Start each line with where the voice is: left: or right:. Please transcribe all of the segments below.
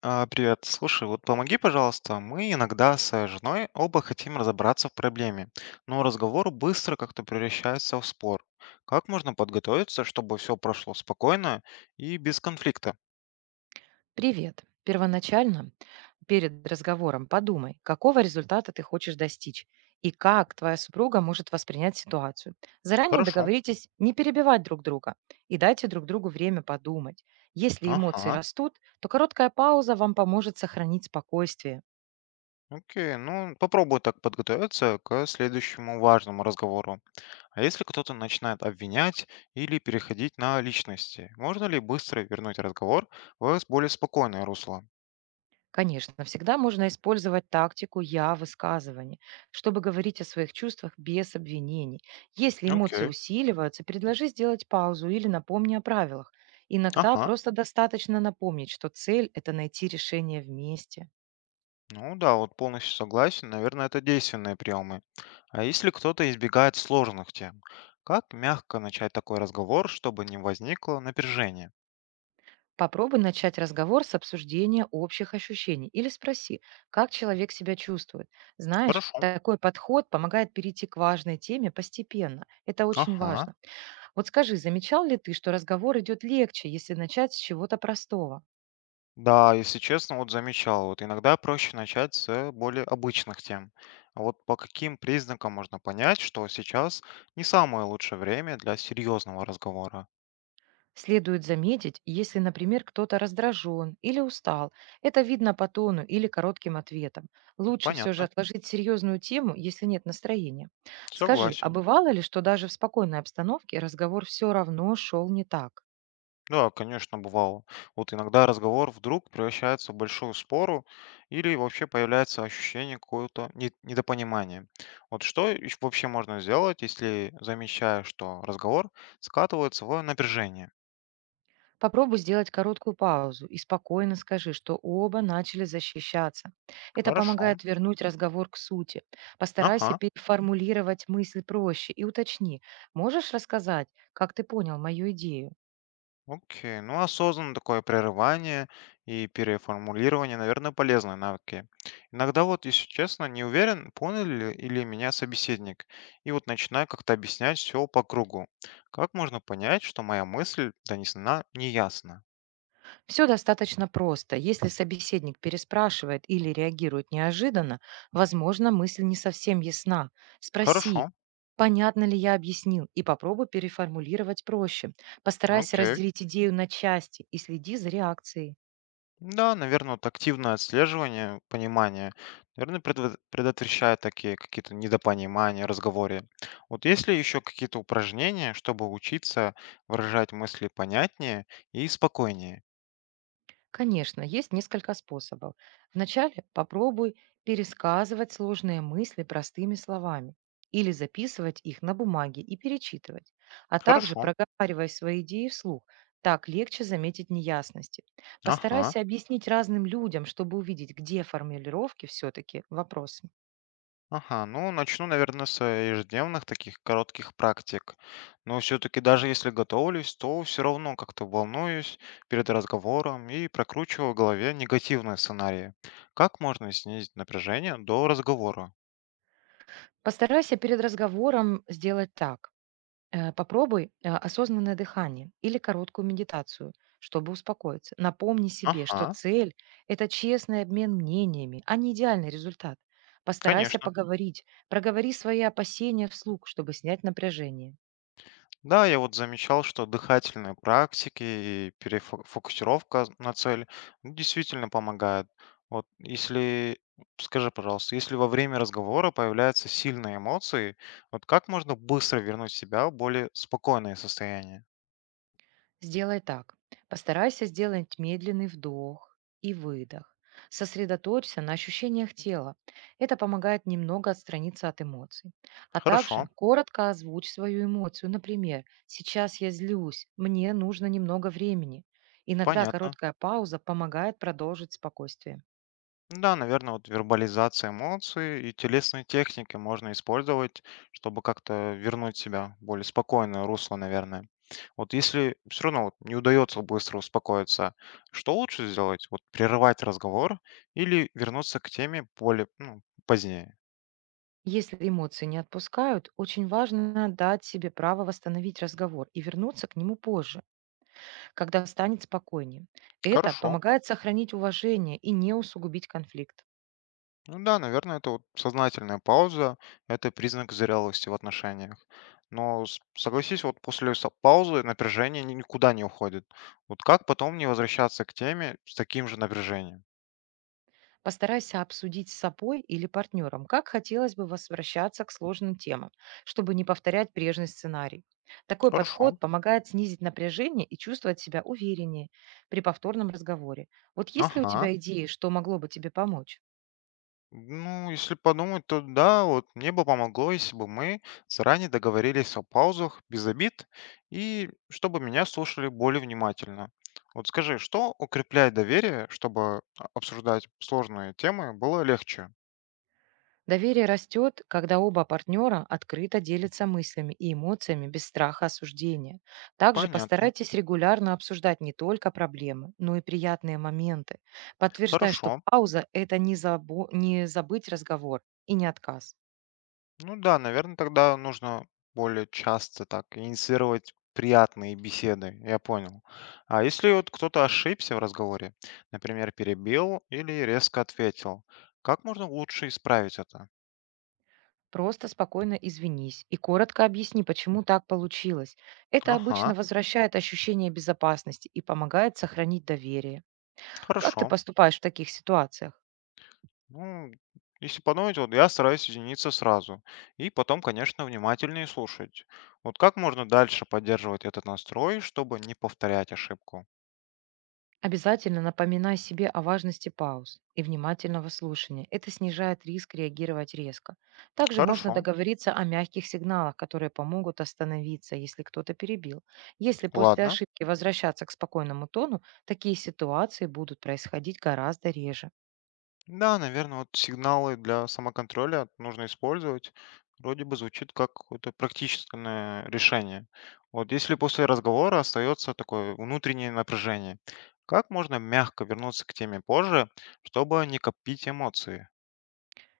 left: Привет, слушай, вот помоги, пожалуйста, мы иногда с женой оба хотим разобраться в проблеме, но разговор быстро как-то превращается в спор. Как можно подготовиться, чтобы все прошло спокойно и без конфликта?
right: Привет. Первоначально, перед разговором подумай, какого результата ты хочешь достичь и как твоя супруга может воспринять ситуацию. Заранее
left: Хорошо.
right: договоритесь не перебивать друг друга и дайте друг другу время подумать. Если эмоции
left: Ага.
right: растут, то короткая пауза вам поможет сохранить спокойствие.
left: Окей, ну попробуй так подготовиться к следующему важному разговору. А если кто-то начинает обвинять или переходить на личности, можно ли быстро вернуть разговор в более спокойное русло?
right: Конечно, всегда можно использовать тактику «я» высказывания, чтобы говорить о своих чувствах без обвинений. Если эмоции
left: Окей.
right: усиливаются, предложи сделать паузу или напомни о правилах. Иногда
left: Ага.
right: просто достаточно напомнить, что цель– это найти решение вместе.
left: Ну да, вот полностью согласен. Наверное, это действенные приемы. А если кто-то избегает сложных тем, как мягко начать такой разговор, чтобы не возникло напряжения?
right: Попробуй начать разговор с обсуждения общих ощущений или спроси, как человек себя чувствует. Знаешь,
left: Хорошо.
right: такой подход помогает перейти к важной теме постепенно. Это очень
left: Ага.
right: важно. Вот скажи, замечал ли ты, что разговор идет легче, если начать с чего-то простого?
left: Да, если честно, вот замечал, вот иногда проще начать с более обычных тем. А вот по каким признакам можно понять, что сейчас не самое лучшее время для серьезного разговора?
right: Следует заметить, если, например, кто-то раздражен или устал. Это видно по тону или коротким ответам. Лучше все же
left: Понятно.
right: отложить серьезную тему, если нет настроения. Скажи, а
left: Согласен.
right: бывало ли, что даже в спокойной обстановке разговор все равно шел не так?
left: Да, конечно, бывало. Вот иногда разговор вдруг превращается в большую спору или вообще появляется ощущение какого-то недопонимания. Вот что и вообще можно сделать, если замечаешь, что разговор скатывается в напряжение?
right: Попробуй сделать короткую паузу и спокойно скажи, что оба начали защищаться. Это
left: Хорошо.
right: помогает вернуть разговор к сути. Постарайся
left: Ага.
right: переформулировать мысль проще и уточни, можешь рассказать, как ты понял мою идею.
left: Окей, ну осознанно такое прерывание и переформулирование, наверное, полезные навыки. Иногда вот, если честно, не уверен, понял ли или меня собеседник, и вот начинаю как-то объяснять все по кругу. Как можно понять, что моя мысль донесена неясно?
right: Все достаточно просто. Если собеседник переспрашивает или реагирует неожиданно, возможно, мысль не совсем ясна. Спроси,
left: Хорошо,
right: понятно ли я объяснил? И попробуй переформулировать проще. Постарайся
left: окей.
right: разделить идею на части и следи за реакцией.
left: Да, наверное, вот активное отслеживание, понимание, наверное, предотвращает такие какие-то недопонимания, разговоры. Вот есть ли еще какие-то упражнения, чтобы учиться выражать мысли понятнее и спокойнее?
right: Конечно, есть несколько способов. Вначале попробуй пересказывать сложные мысли простыми словами или записывать их на бумаге и перечитывать, а также
left: Хорошо.
right: проговаривай свои идеи вслух. Так легче заметить неясности.
left: Ага.
right: Постарайся объяснить разным людям, чтобы увидеть, где формулировки все-таки вопросы.
left: Ага, ну начну, наверное, с ежедневных таких коротких практик. Но все-таки даже если готовлюсь, то все равно как-то волнуюсь перед разговором и прокручиваю в голове негативные сценарии. Как можно снизить напряжение до разговора?
right: Постарайся перед разговором сделать так. Попробуй осознанное дыхание или короткую медитацию, чтобы успокоиться. Напомни себе, что
left: Ага,
right: цель– это честный обмен мнениями, а не идеальный результат. Постарайся
left: конечно.
right: поговорить, проговори свои опасения вслух, чтобы снять напряжение.
left: Да, я вот замечал, что дыхательные практики и перефокусировка на цель ну, действительно помогает. Вот если, скажи, пожалуйста, если во время разговора появляются сильные эмоции, вот как можно быстро вернуть себя в более спокойное состояние?
right: Сделай так. Постарайся сделать медленный вдох и выдох. Сосредоточься на ощущениях тела. Это помогает немного отстраниться от эмоций. А также
left: Хорошо,
right: коротко озвучь свою эмоцию. Например, сейчас я злюсь, мне нужно немного времени. Иногда
left: понятно.
right: короткая пауза помогает продолжить спокойствие.
left: Ну да, наверное, вот вербализация эмоций и телесные техники можно использовать, чтобы как-то вернуть себя в более спокойное русло, наверное. Вот если все равно вот не удается быстро успокоиться, что лучше сделать? Вот прерывать разговор или вернуться к теме более ну, позднее?
right: Если эмоции не отпускают, очень важно дать себе право восстановить разговор и вернуться к нему позже, когда станет спокойнее. Это
left: Хорошо.
right: помогает сохранить уважение и не усугубить конфликт.
left: Ну да, наверное, это вот сознательная пауза, это признак зрелости в отношениях. Но согласись, вот после паузы напряжение никуда не уходит. Вот как потом не возвращаться к теме с таким же напряжением?
right: Постарайся обсудить с собой или партнером, как хотелось бы возвращаться к сложным темам, чтобы не повторять прежний сценарий. Такой
left: Хорошо.
right: подход помогает снизить напряжение и чувствовать себя увереннее при повторном разговоре. Вот есть ли у
left: Ага.
right: тебя идеи, что могло бы тебе помочь?
left: Ну, если подумать, то да, вот мне бы помогло, если бы мы заранее договорились о паузах без обид и чтобы меня слушали более внимательно. Вот скажи, что укрепляет доверие, чтобы обсуждать сложные темы было легче?
right: Доверие растет, когда оба партнера открыто делятся мыслями и эмоциями без страха осуждения. Также
left: Понятно.
right: постарайтесь регулярно обсуждать не только проблемы, но и приятные моменты, подтверждая, что
left: Хорошо.
right: пауза– это не, не забыть разговор и не отказ.
left: Ну да, наверное, тогда нужно более часто так инициировать приятные беседы, я понял. А если вот кто-то ошибся в разговоре, например, перебил или резко ответил, как можно лучше исправить это?
right: Просто спокойно извинись и коротко объясни, почему так получилось. Это
left: Ага,
right: обычно возвращает ощущение безопасности и помогает сохранить доверие. Как ты
left: хорошо.
right: поступаешь в таких ситуациях?
left: Ну, если подумать, вот я стараюсь извиниться сразу. И потом, конечно, внимательнее слушать. Вот как можно дальше поддерживать этот настрой, чтобы не повторять ошибку?
right: Обязательно напоминай себе о важности пауз и внимательного слушания. Это снижает риск реагировать резко. Также можно
left: Хорошо,
right: договориться о мягких сигналах, которые помогут остановиться, если кто-то перебил. Если после
left: ладно.
right: ошибки возвращаться к спокойному тону, такие ситуации будут происходить гораздо реже.
left: Да, наверное, вот сигналы для самоконтроля нужно использовать. Вроде бы звучит как какое-то практическое решение. Вот если после разговора остается такое внутреннее напряжение, как можно мягко вернуться к теме позже, чтобы не копить эмоции?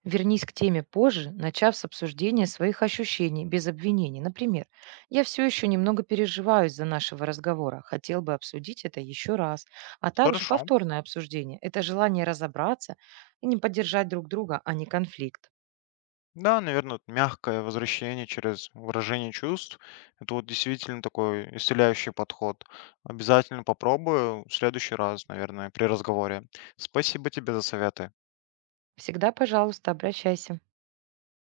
right: Вернись к теме позже, начав с обсуждения своих ощущений без обвинений. Например, «Я все еще немного переживаю из-за нашего разговора. Хотел бы обсудить это еще раз». А также
left: Хорошо.
right: повторное обсуждение– это желание разобраться и не поддержать друг друга, а не конфликт.
left: Да, наверное, мягкое возвращение через выражение чувств. Это вот действительно такой исцеляющий подход. Обязательно попробую в следующий раз, наверное, при разговоре. Спасибо тебе за советы.
right: Всегда, пожалуйста, обращайся.